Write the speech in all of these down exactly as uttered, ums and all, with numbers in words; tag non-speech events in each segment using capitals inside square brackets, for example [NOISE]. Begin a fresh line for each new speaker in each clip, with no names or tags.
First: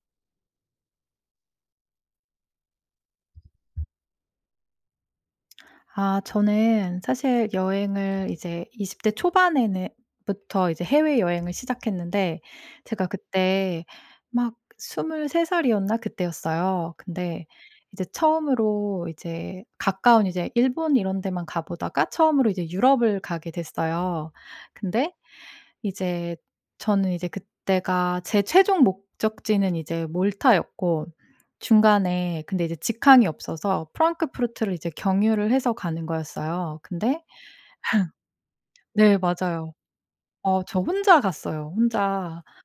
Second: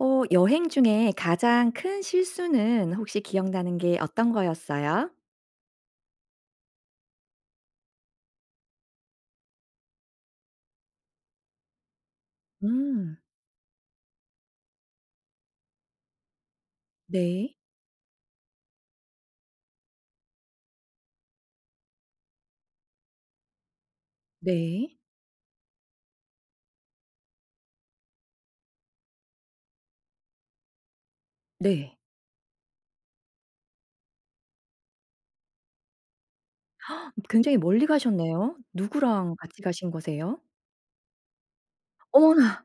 어 여행 중에 가장 큰 실수는 혹시 기억나는 게 어떤 거였어요?
아 저는 사실 여행을 이제 이십 대 초반에는 부터 이제 해외여행을 시작했는데 제가
음.
그때 막 스물세 살이었나 그때였어요. 근데
네.
이제 처음으로 이제 가까운 이제 일본 이런 데만 가보다가 처음으로 이제 유럽을 가게 됐어요.
네.
근데 이제 저는 이제 그때가 제 최종 목적지는 이제 몰타였고
네.
중간에 근데 이제 직항이 없어서 프랑크푸르트를 이제 경유를 해서 가는 거였어요. 근데
[GASPS] 굉장히 멀리 가셨네요.
[LAUGHS] 네
누구랑 같이
맞아요.
가신 거세요?
어 저 혼자 갔어요. 혼자
어머나.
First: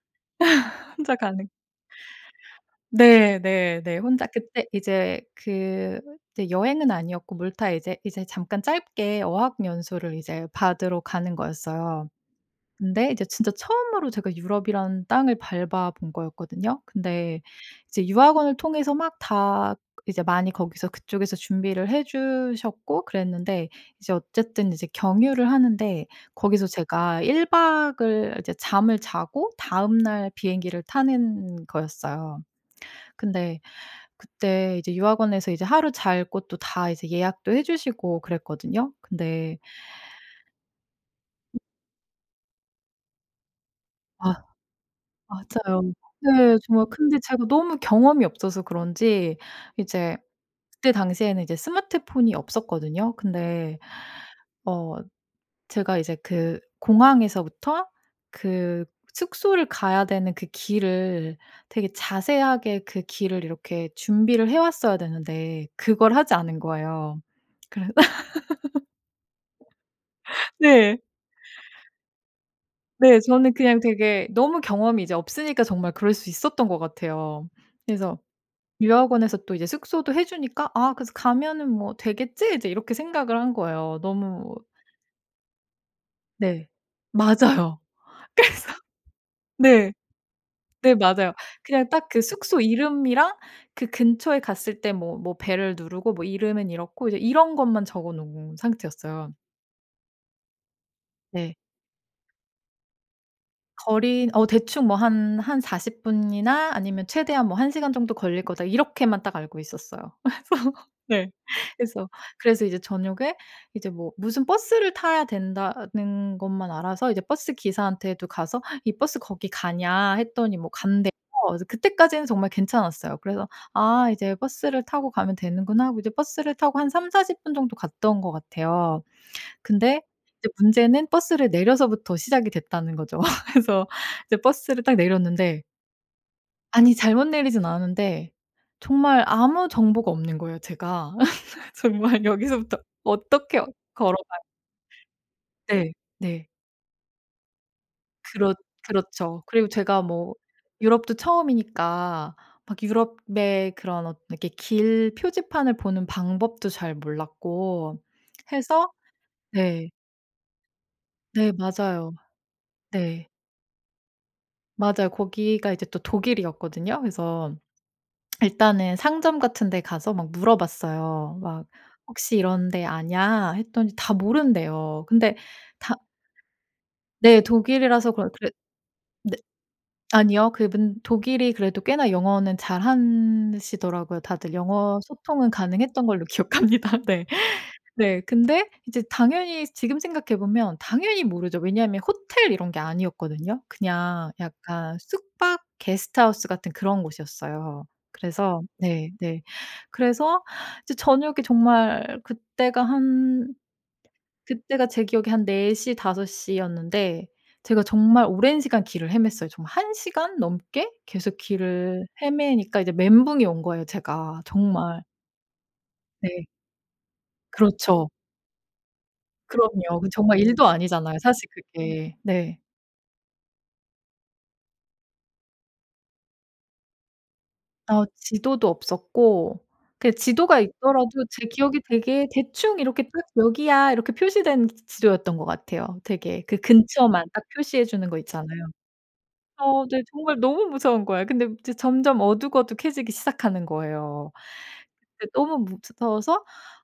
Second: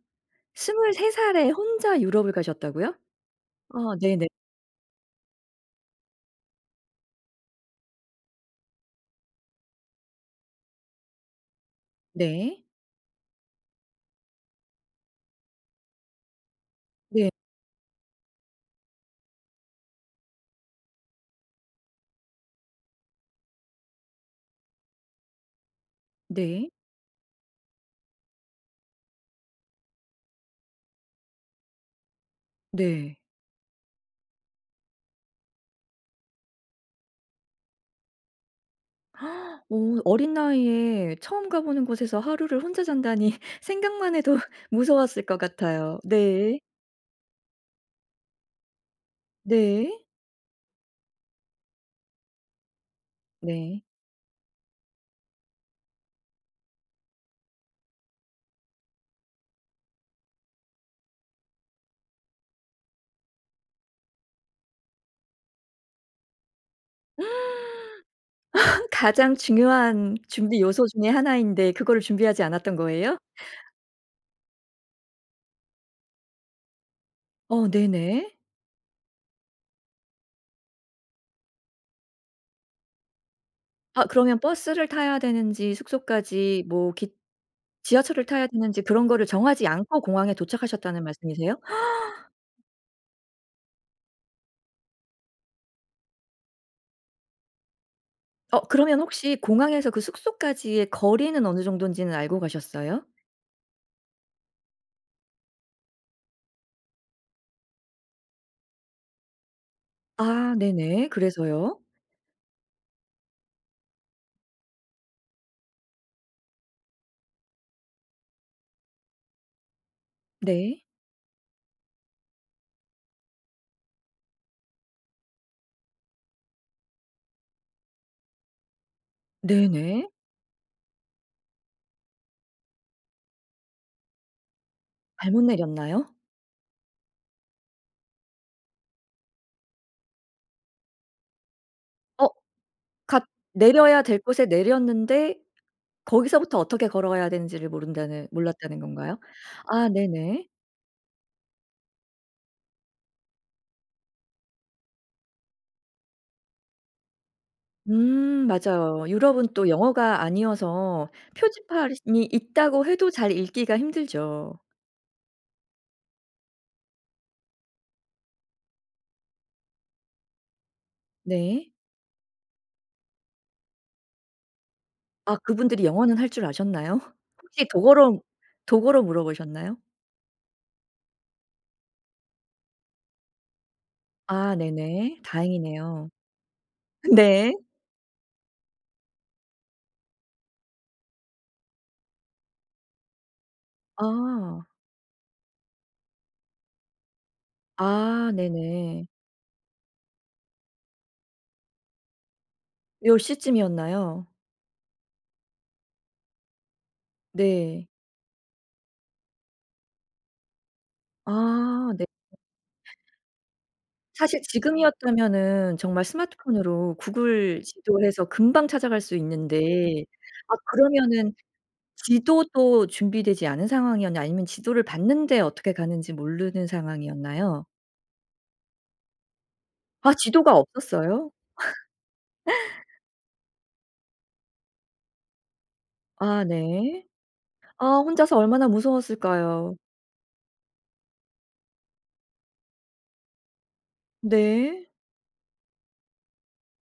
스물세
혼자 가는
살에 혼자 유럽을 가셨다고요?
네 네
아
네. 혼자
네네.
그때 이제 그 이제 여행은 아니었고 물타 이제 이제 잠깐 짧게 어학연수를 이제 받으러 가는 거였어요.
네.
근데 이제 진짜 처음으로 제가 유럽이란 땅을 밟아본 거였거든요.
네.
근데 이제 유학원을 통해서 막 다 이제 많이 거기서 그쪽에서 준비를 해 주셨고 그랬는데 이제 어쨌든 이제 경유를 하는데 거기서
네.
제가 일 박을 이제 잠을 자고 다음날 비행기를 타는 거였어요.
네.
근데 그때 이제 유학원에서 이제 하루 잘 곳도 다 이제 예약도 해 주시고 그랬거든요. 근데
[GASPS] 오 어린 나이에 처음 가보는 곳에서 하루를 혼자 잔다니 생각만 해도
아
무서웠을 것
맞아요.
같아요.
네
네.
정말 근데 제가 너무 경험이 없어서 그런지
네.
이제 그때 당시에는 이제 스마트폰이 없었거든요. 근데
네.
어 제가 이제 그 공항에서부터 그 숙소를 가야 되는 그 길을 되게 자세하게 그 길을 이렇게 준비를 해왔어야 되는데 그걸 하지 않은
[GASPS]
거예요. 그래 [LAUGHS]
[LAUGHS] 가장 중요한 준비 요소
네.
중에 하나 인데 그거를 준비하지 않았던 거예요?
네 저는 그냥 되게 너무 경험이 이제 없으니까 정말 그럴 수 있었던 것 같아요.
어
그래서
네네.
유학원에서 또 이제 숙소도 해 주니까 아 그래서 '가면은 뭐 되겠지?' 이제 이렇게 생각을 한 거예요.
아 그러면
너무
버스를 타야 되는지 숙소까지
네
뭐 기
맞아요.
지하철을 타야
그래서
되는지 그런 거를 정하지
네.
않고 공항에
네
도착하셨다는
맞아요.
말씀이세요?
그냥 딱 그
[GASPS]
숙소 이름이랑 그 근처에 갔을 때 뭐 뭐 벨을 누르고 뭐 이름은 이렇고 이제 이런 것만 적어 놓은
어 그러면
상태였어요.
혹시 공항에서 그 숙소까지의 거리는
네.
어느 정도인지는 알고 가셨어요?
거리는 어 대충 뭐 '한 한 사십 분이나 아니면 최대한 뭐 한 시간 정도 걸릴 거다.' 이렇게만 딱 알고 있었어요.
아
그래서
네네.
네.
그래서요?
그래서, 그래서 이제 저녁에 이제 뭐 무슨 버스를 타야 된다는 것만 알아서 이제 버스 기사한테도 가서 '이 버스 거기 가냐.' 했더니 뭐
네.
간대요. 그래서 그때까지는 정말 괜찮았어요. 그래서 '아 이제 버스를 타고 가면 되는구나.' 하고 이제 버스를 타고 한 삼사십 분 정도 갔던 것 같아요. 근데
네네.
이제 문제는 버스를 내려서부터 시작이 됐다는 거죠. [LAUGHS] 그래서 이제 버스를 딱
잘못
내렸는데
내렸나요?
아니 잘못 내리지는 않았는데 정말 아무 정보가 없는 거예요 제가. [LAUGHS] 정말
어
여기서부터
가
어떻게
내려야 될
걸어가야
곳에 내렸는데
네. 네.
거기서부터 어떻게 걸어가야 되는지를 모른다는
그렇
몰랐다는 건가요?
그렇죠. 그리고
아
제가 뭐
네네.
유럽도 처음이니까 막 유럽의 그런 엇 이렇게 길 표지판을 보는 방법도 잘 몰랐고
음
해서
맞아요. 유럽은 또
네.
영어가 아니어서
네 맞아요.
표지판이 있다고 해도
네.
잘 읽기가 힘들죠.
맞아요. 거기가 이제 또 독일이었거든요. 그래서 [SMACKS LIPS] 일단은 상점 같은 데 가서 막 물어봤어요. 막
네.
'혹시 이런데 아냐.' 했더니 다 모른대요.
아
근데
그분들이
다
영어는 할 줄 아셨나요?
네
[LAUGHS] 혹시
독일이라서
독어로,
그러 그래
독어로
네.
물어보셨나요?
아니요. 그분 독일이 그래도 꽤나 영어는 잘한 시더라고요. 다들
아
영어
네네.
소통은 가능했던
다행이네요.
걸로 기억합니다. 네.
네.
네. 근데 이제 당연히 지금 생각해 보면 당연히 모르죠. 왜냐하면 호텔 이런 게 아니었거든요. 그냥
아.
약간 숙박 게스트하우스 같은 그런 곳이었어요.
아
그래서
네네.
네 네 그래서 이제 저녁에 정말 그때가
몇
한
시쯤이었나요?
그때가 제 기억에 한 네 시, 다섯 시였는데 제가
네.
정말 오랜 시간 길을 헤맸어요. 정말 한 시간 넘게 계속
아 네.
길을 헤매니까 이제 멘붕이 온 거예요
사실
제가 정말.
지금이었다면은 정말
네.
스마트폰으로 구글
그렇죠.
지도해서 금방 찾아갈 수 있는데
그럼요. 그 정말
아
일도 아니잖아요
그러면은
사실 그게. 네.
지도도 준비되지 않은 상황이었나요 아니면 지도를 봤는데 어떻게 가는지 모르는 상황이었나요?
어 지도도 없었고 그냥
아 지도가
지도가 있더라도
없었어요?
제 기억에 되게 대충
[LAUGHS]
이렇게 딱 '여기야.' 이렇게 표시된 지도였던 것 같아요. 되게
아
그
네.
근처만 딱 표시해
아
주는 거
혼자서
있잖아요.
얼마나 무서웠을까요?
어 네 정말 너무 무서운 거예요. 근데 이제 점점 어둑어둑해지기 시작하는 거예요.
네.
근데 너무 무서워서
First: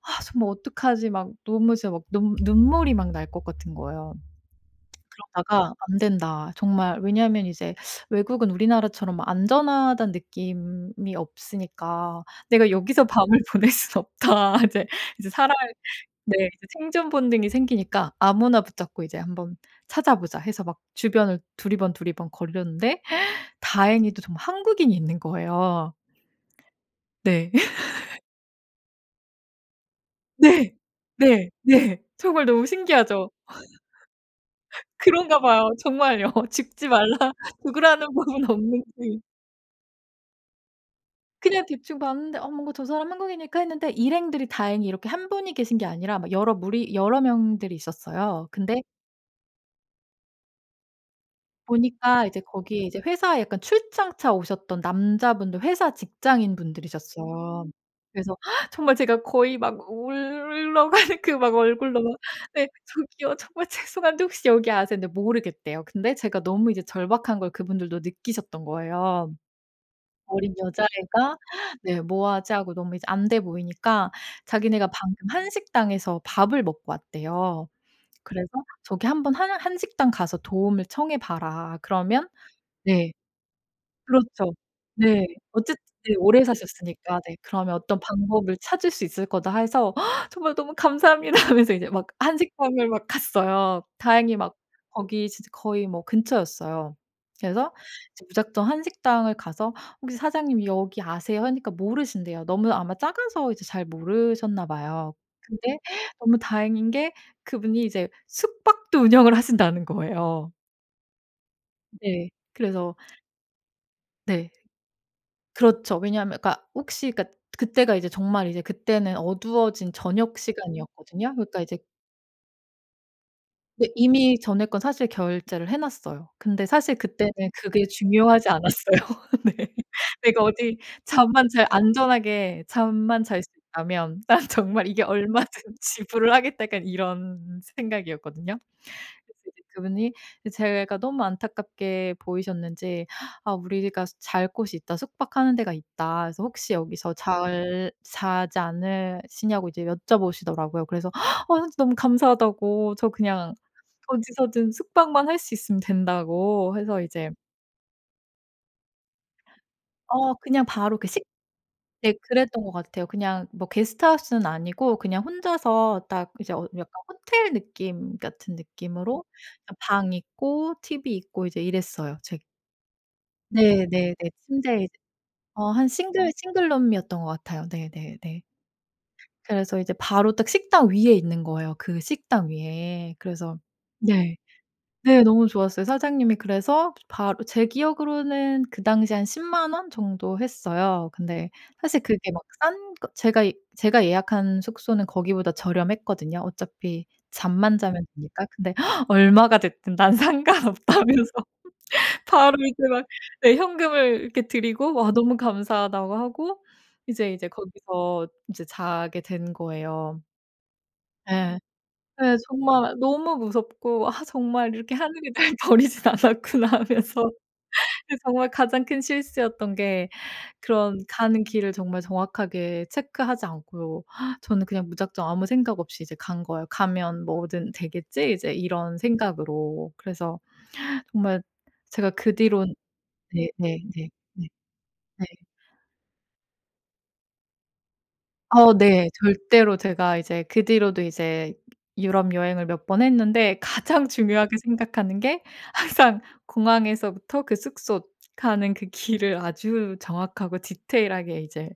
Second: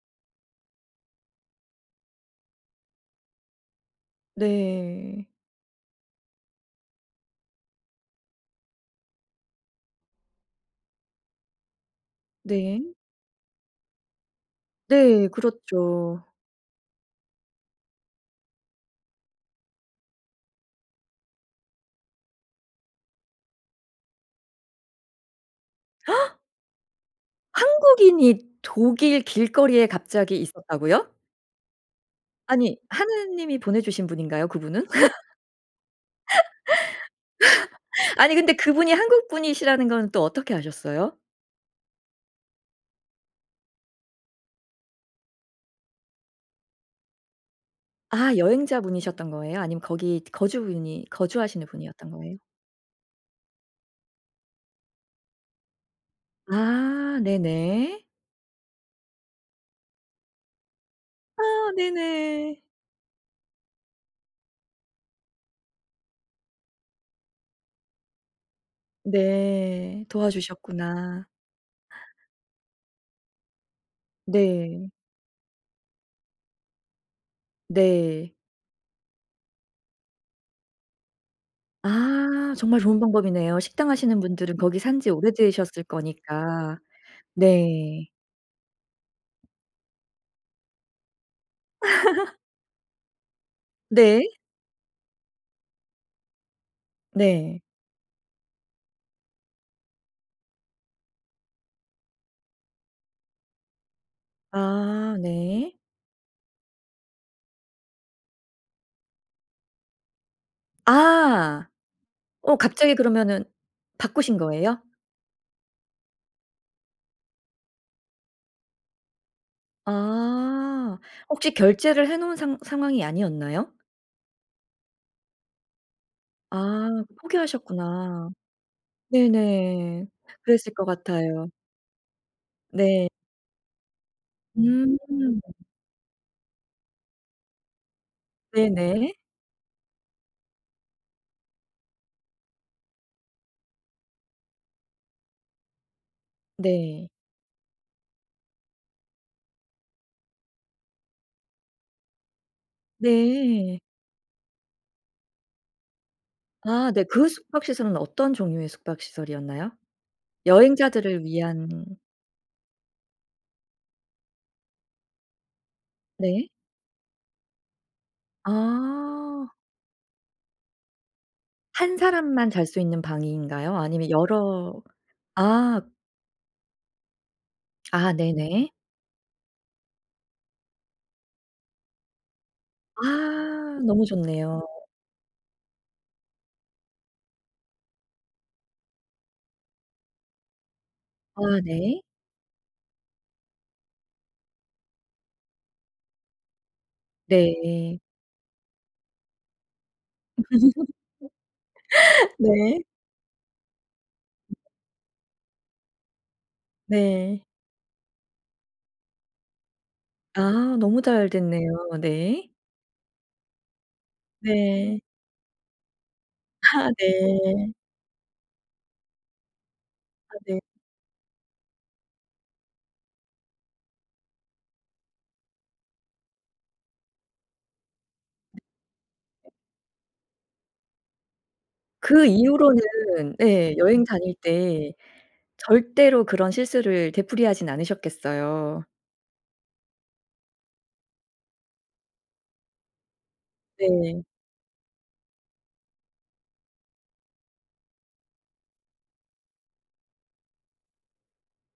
'아 정말 어떡하지.' 막 너무 진짜 막 너무 눈물이 막 날 것 같은 거예요.
네.
그러다가 '안된다. 정말' 왜냐하면 이제 외국은 우리나라처럼 안전하다는 느낌이 없으니까 '내가
네.
여기서 밤을 보낼 수는 없다.' 이제
네.
이제 살아야
그렇죠.
네 이제 생존 본능이 생기니까 아무나 붙잡고 '이제 한번 찾아보자.' 해서 막 주변을 두리번두리번 거렸는데 [GASPS] 다행히도 정말 한국인이 있는 거예요.
[GASPS]
네. [LAUGHS]
한국인이 독일 길거리에 갑자기
네.
있었다고요?
네. 네. 정말 너무
아니
신기하죠.
하느님이 보내주신 분인가요?
[LAUGHS]
그분은?
그런가 봐요. 정말요. 죽지 말라 죽으라는
[LAUGHS] 아니
법은
근데 그분이
없는지.
한국 분이시라는 건 또 어떻게 아셨어요?
그냥 대충 봤는데 '어 뭔가 저 사람 한국인일까?' 했는데 일행들이 다행히 이렇게 한 분이 계신 게 아니라 막 여러 무리 여러 명들이
아
있었어요. 근데
여행자분이셨던 거예요? 아니면 거기 거주 분이 거주하시는 분이었던
보니까
거예요?
이제 거기에 이제 회사에 약간 출장차 오셨던 남자분들 회사 직장인
아
분들이셨어요.
네네.
그래서 정말 제가 거의 막 울러 가는 그
아
막 얼굴로 막
네네.
"네 저기요. 정말 죄송한데 혹시 여기 아세요?" 했는데 모르겠대요. 근데 제가 너무 이제 절박한 걸 그분들도 느끼셨던 거예요.
네.
어린
도와주셨구나.
여자애가 네 "뭐 하지?" 하고 너무 이제 안 돼 보이니까 자기네가
네.
방금 한식당에서 밥을 먹고 왔대요.
네.
그래서 저기 한번 "한 한식당 가서 도움을 청해 봐라." 그러면
아 정말 좋은
네.
방법이네요. 식당 하시는
그렇죠.
분들은 거기 산지
네. 어쨌든
오래되셨을
네 오래
거니까.
사셨으니까 네 "그러면 어떤
네.
방법을 찾을 수 있을 거다." 해서 정말 "너무 감사합니다." 하면서 이제 막
[LAUGHS]
한식당을 막 갔어요.
네.
다행히 막 거기 진짜 거의 뭐 근처였어요.
네.
그래서 이제 무작정 한식당을 가서 "혹시 사장님 여기 아세요?" 하니까 모르신대요. 너무 아마 작아서 이제 잘 모르셨나 봐요.
아 네.
근데 너무 다행인 게 그분이 이제 숙박도 운영을 하신다는 거예요.
아.
네.
어
그래서
갑자기 그러면은 바꾸신
네.
거예요?
그렇죠. 왜냐하면 그러니까 혹시 그러니까 그때가 이제 정말 이제 그때는 어두워진
아.
저녁시간이었거든요.
혹시
그러니까 이제
결제를 해 놓은 상 상황이 아니었나요?
네, 이미 전에 건 사실 결제를 해 놨어요. 근데 사실
아
그때는 그게
포기하셨구나.
중요하지 않았어요. 네. [LAUGHS]
네네.
내가
그랬을
어디
것 같아요.
잠만 잘 안전하게
네.
잠만 잘 수 있다면 '난 정말
음.
이게 얼마든 지불을 하겠다.' 약간 이런 생각이었거든요.
네네.
그래서 이제 그분이 이 제가 너무 안타깝게 보이셨는지 "아 우리가 잘 곳이 있다. 숙박하는 데가 있다. 그래서 혹시
네.
여기서 잘 자지 않으시냐?"고 이제 여쭤보시더라고요. 그래서 "아 진 너무 감사하다."고 "저 그냥
네.
어디서든 숙박만 할 수 있으면 된다."고
아
해서
네. 그
이제
숙박 시설은 어떤 종류의 숙박 시설이었나요?
어 그냥 바로 그 식
여행자들을 위한
네 그랬던 것 같아요. 그냥 뭐 게스트하우스는 아니고 그냥 혼자서 딱
네.
이제 어 약간 호텔 느낌 같은 느낌으로
아.
그냥 방 있고 tv 있고 이제
한
이랬어요. 제
사람만 잘 수 있는 방인가요? 아니면
네네네.
여러
침대에 이제 어
아.
한 싱글 싱글룸이었던 것 같아요.
아
네네네.
네네.
그래서 이제 바로 딱 식당 위에 있는 거예요 그 식당 위에. 그래서
아 너무
네.
좋네요.
네, 너무 좋았어요. 사장님이 그래서 바로 제 기억으로는 그 당시에 한 십만 원 정도 했어요. 근데
아
사실
네.
그게 막 싼 거 제가 이 제가 예약한 숙소는 거기보다 저렴했거든요. 어차피 잠만
네.
자면 되니까. 근데 [GASPS] 얼마가 됐든 난 상관없다면서
[LAUGHS]
바로 이제
네.
막 네 현금을 이렇게 드리고 와 "너무 감사하다."고 하고 이제,
네.
이제 거기서 이제 자게 된 거예요.
아 너무 잘
예.
됐네요.
예
네.
정말 너무 무섭고 '아 정말 이렇게
네.
하늘이 날 버리진 않았구나.'
아
하면서
네.
그 정말 가장 큰 실수였던 게
아 네.
그런 가는 길을 정말 정확하게 체크하지 않고 저는 그냥 무작정 아무 생각 없이 이제 간 거예요. '가면 뭐든 되겠지?' 이제 이런 생각으로. 그래서 정말 제가
그
그 뒤론
이후로는 예 여행
네네네네.
다닐 때
네.
절대로 그런 실수를 되풀이하진
어
않으셨겠어요.
네. 절대로 제가 이제 그 뒤로도 이제 유럽 여행을 몇 번 했는데 가장
네.
중요하게 생각하는 게 항상 공항에서부터 그 숙소 가는 그 길을 아주 정확하고 디테일 하게 이제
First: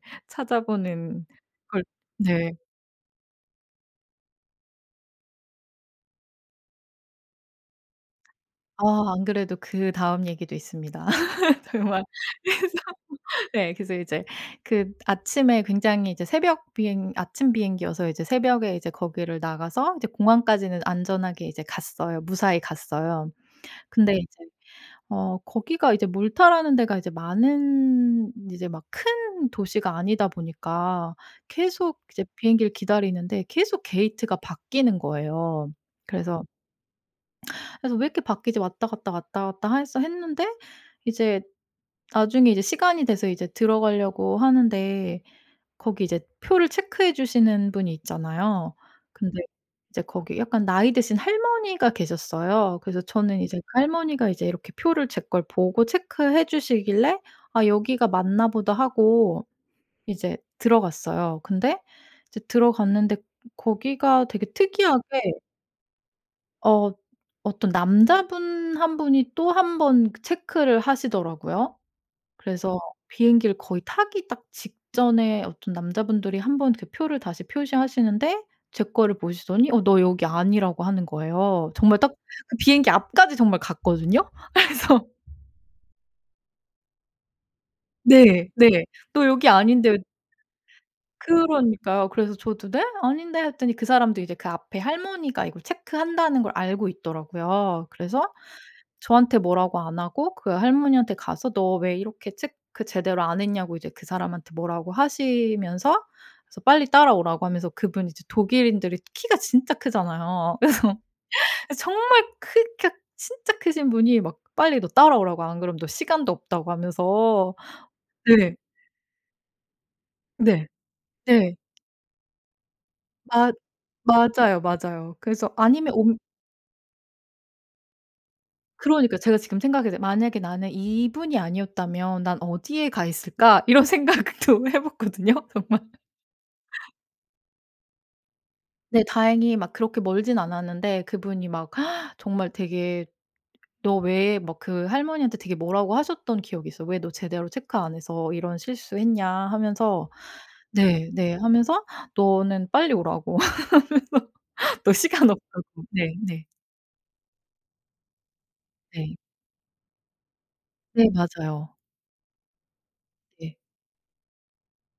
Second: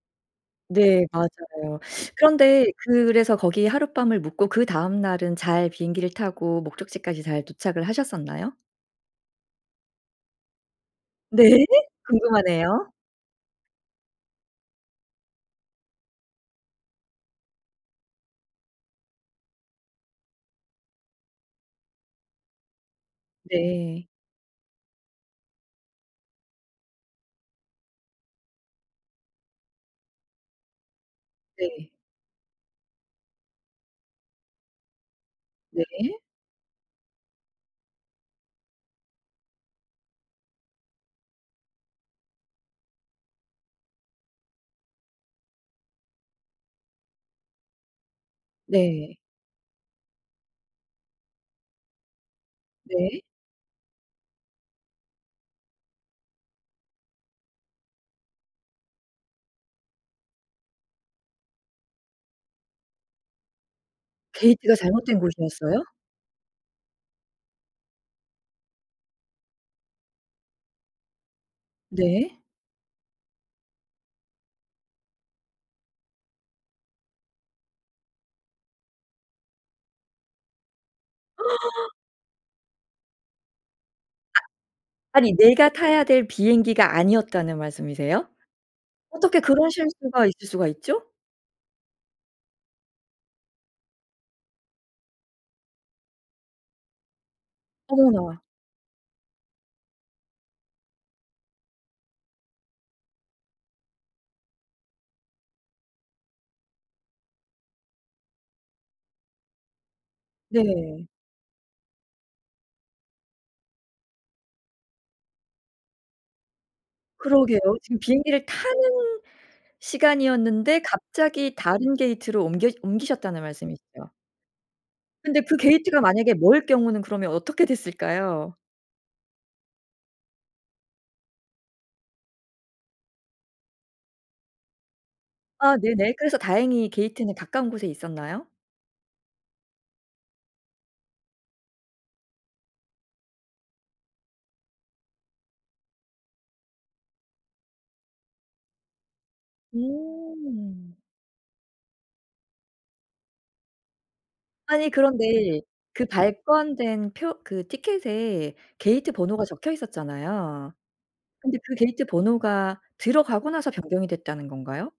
네
찾아보는
맞아요.
걸 네.
그런데 그래서 거기에 하룻밤을 묵고 그다음 날은 잘 비행기를 타고 목적지까지 잘 도착을 하셨었나요?
아 안 그래도 그다음 얘기도 있습니다.
네.
[LAUGHS] 정말 그래서
궁금하네요.
[LAUGHS] 예 그래서 이제 그 아침에 굉장히 이제 새벽 비행 아침 비행기여서 이제 새벽에 이제 거기를 나가서 이제 공항까지는 안전하게 이제 갔어요. 무사히 갔어요.
네.
근데 이제 어 거기가 이제 몰타라는 데가 이제 많은 이제 막 큰 도시가 아니다 보니까
네.
계속 이제 비행기를 기다리는데 계속 게이트가 바뀌는 거예요.
네.
그래서 그래서 왜 이렇게 바뀌지 왔다 갔다 왔다 갔다 해서 했는데 이제 나중에 이제 시간이 돼서 이제 들어가려고 하는데 거기 이제 표를 체크해 주시는 분이 있잖아요.
네.
근데 이제 거기 약간 나이 드신 할머니가 계셨어요. 그래서
네.
저는 이제 그 할머니가 이제 이렇게 표를 제 걸 보고 체크해 주시길래 '아 여기가 맞나 보다.' 하고 이제 들어갔어요. 근데 이제 들어갔는데 거기가 되게
게이트가
특이하게
잘못된 곳이었어요?
어. 어떤 남자분 한 분이 또 한 번 그 체크를 하시더라고요.
네.
그래서 비행기를 거의 타기 딱 직전에 어떤 남자분들이 한 번 그 표를 다시 표시하시는데 제 거를 보시더니 어 너 여기 아니라고 하는 거예요.
[GASPS]
정말 딱 그 비행기 앞까지 정말 갔거든요. 그래서
아니 내가 타야 될 비행기가 아니었다는 말씀이세요?
네. 네. "너
어떻게
여기
그런
아닌데"
실수가 있을 수가 있죠?
그러니까요. 그래서 저도 "네? 아닌데." 했더니 그 사람도 이제 그 앞에 할머니가 이걸 체크한다는 걸 알고 있더라고요. 그래서
어머나.
저한테 뭐라고 안 하고 그 할머니한테 가서 너 왜 이렇게 체크 제대로 안 했냐고 이제 그 사람한테 뭐라고 하시면서 그래서 빨리 따라오라고 하면서 그분이 이제 독일인들이 키가 진짜 크잖아요. 그래서, [LAUGHS]
네.
그래서 정말 크 키가 진짜 크신 분이 막 빨리 너 따라오라고 안 그러면 너 시간도 없다고 하면서
그러게요. 지금 비행기를
네.
타는
네.
시간이었는데
네.
갑자기 다른 게이트로 옮겨 옮기셨다는
맞
말씀이시죠?
맞아요. 맞아요.
근데
그래서
그
아니면
게이트가
옮
만약에 멀 경우는 그러면 어떻게 됐을까요?
그러니까 제가 지금 생각했는데 만약에 나는 이분이 아니었다면 난 어디에 가 있을까 이런 생각도 해 봤거든요
아
정말.
네네. 그래서 다행히 게이트는 가까운 곳에 있었나요?
네. 다행히 막 그렇게 멀진 않았는데 그분이 막 [GASPS] 정말 되게 너 왜 막 그 할머니한테 되게 뭐라고 하셨던 기억이 있어요. "왜 너 제대로 체크 안 해서 이런 실수했냐." 하면서
음.
네 네. 하면서 "너는 빨리 오라고." [LAUGHS] 하면서
아니
너 시간
그런데
없다고.
그
네 네.
발권된 표 그 티켓에 게이트
네.
번호가 적혀 있었잖아요.
네
근데
맞아요.
그 게이트 번호가 들어가고
네.
나서 변경이 됐다는 건가요?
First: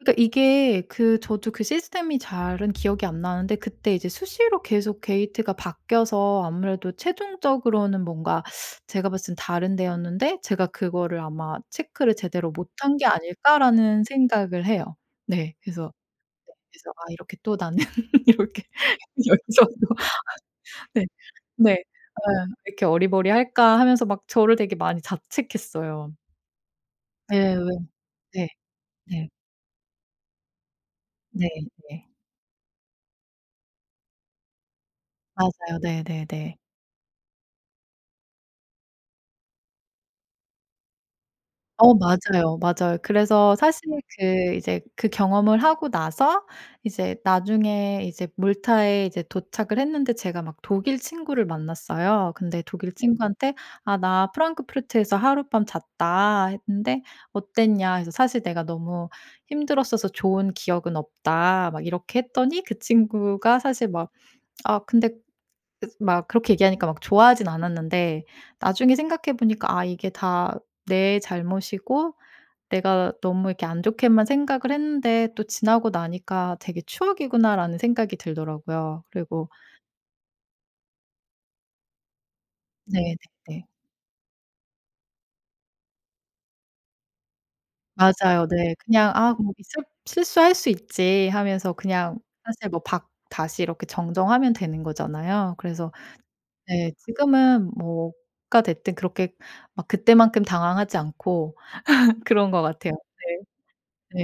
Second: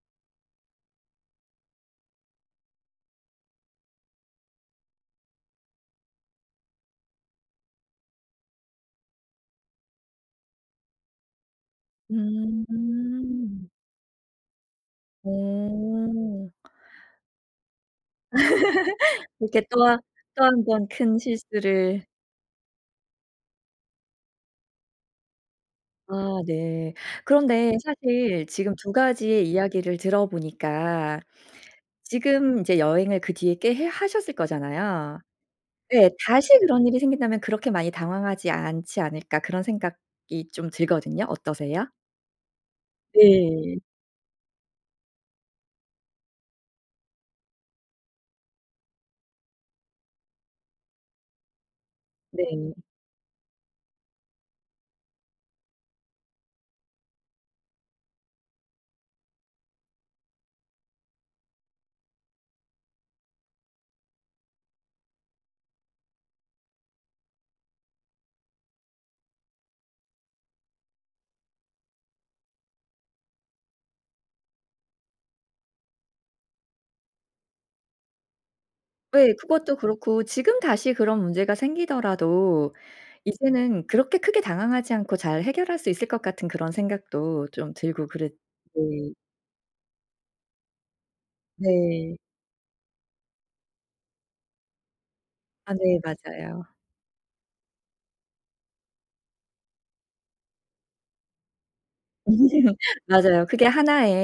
그러니까 이게 그 저도 그 시스템이 잘은 기억이 안 나는데 그때 이제 수시로 계속 게이트가 바뀌어서 아무래도 최종적으로는 뭔가 제가 봤을 땐 다른 데였는데 제가 그거를 아마 '체크를 제대로 못한 게
음.
아닐까?'라는 생각을 해요. 네. 그래서
오.
네 그래서 아 이렇게 또 나는 이렇게
[LAUGHS] 이렇게 또
여기저기로
하 또 한
[LAUGHS]
번
네.
큰
네.
실수를
'아유 이렇게 어리바리할까.' 하면서 막 저를 되게 많이 자책했어요.
아 네.
예 왜.
그런데 사실
네.
지금 두
네.
가지의 이야기를 들어 보니까
네 네.
지금 이제 여행을 그 뒤에 꽤 해 하셨을 거잖아요.
맞아요.
예. 다시
네네네.
그런 일이 생긴다면 그렇게 많이 당황하지 않지 않을까. 그런 생각이 좀 들거든요. 어떠세요?
어 맞아요, 맞아요. 그래서
네.
사실 그 이제 그 경험을 하고 나서 이제 나중에 이제 몰타에 이제 도착을 했는데 제가 막 독일 친구를 만났어요. 근데
네.
독일 친구한테 "아 나 프랑크푸르트에서 하룻밤 잤다." 했는데 "어땠냐?" 해서 "사실 내가 너무 힘들었어서 좋은 기억은 없다." 막 이렇게 했더니 그 친구가 사실 막 아 근데 막 그렇게 얘기하니까 막 좋아하진 않았는데 나중에 생각해 보니까 아 이게 다 내 잘못이고 내가 너무 이렇게 안 좋게만 생각을 했는데 또 지나고 나니까 '되게 추억이구나.'라는 생각이 들더라고요.
예.
그리고
그것도 그렇고 지금 다시 그런 문제가 생기더라도
네네네.
이제는 그렇게 크게 당황하지 않고 잘 해결할 수 있을 것 같은 그런 생각도 좀 들고 그릇
맞아요. 네. 그냥
네.
아 뭐 실 '실수할 수 있지.' 하면서
네.
그냥 사실 뭐 박 다시 이렇게 정정하면 되는 거잖아요.
아
그래서
네 맞아요.
네. 지금은 뭐가 됐든 그렇게 막 그때만큼 당황하지 않고 [LAUGHS] 그런 것
[LAUGHS]
같아요. 네.
맞아요. 그게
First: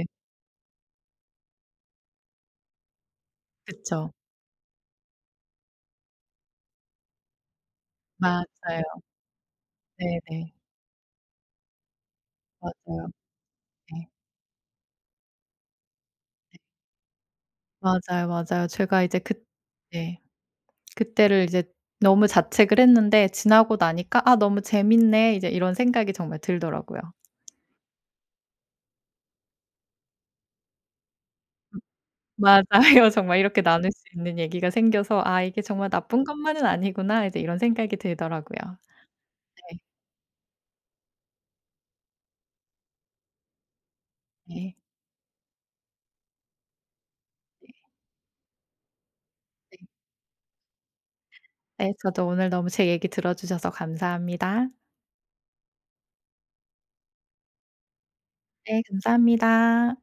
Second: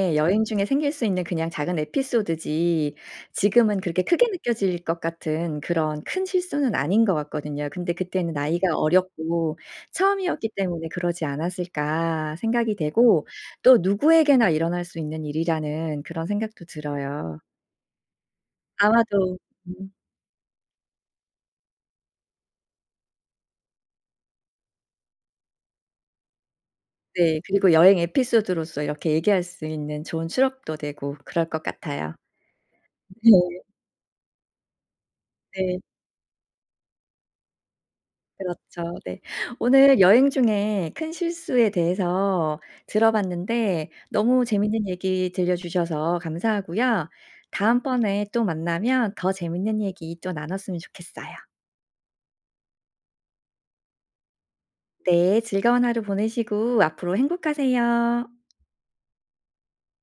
네.
여행 중에 생길 수 있는 그냥 작은 에피소드지 지금은 그렇게
그쵸.
크게 느껴질 것 같은 그런 큰 실수는 아닌 것 같거든요. 근데 '그때는 나이가
맞아요.
어렸고
네
처음이었기
네.
때문에 그러지 않았을까?' 생각이
맞아요.
되고 또
네.
누구에게나 일어날 수 있는 일이라는 그런
네.
생각도 들어요.
맞아요, 맞아요. 제가 이제 그
아마도 음.
네. 그때를 이제 너무 자책을 했는데 지나고 나니까 '아 너무 재밌네.' 이제 이런 생각이 정말 들더라고요.
네. 그리고 여행 에피소드로서 이렇게 얘기할 수 있는 좋은 추럭도 되고 그럴 것
음.
같아요.
맞아요.
네.
정말 이렇게 나눌 수 있는 얘기가 생겨서 '아 이게
네.
정말 나쁜 것만은 아니구나.' 이제 이런 생각이 들더라고요.
그렇죠 네.
네.
오늘 여행 중에 큰 실수에 대해서 들어 봤는데 너무
네.
재미있는 얘기 들려주셔서 감사하고요. 다음번에 또 만나면 더 재미있는 얘기 또 나눴으면 좋겠어요.
네 저도 오늘 너무 제 얘기 들어 주셔서 감사합니다.
네. 즐거운 하루 보내시고 앞으로 행복하세요.
네. 감사합니다.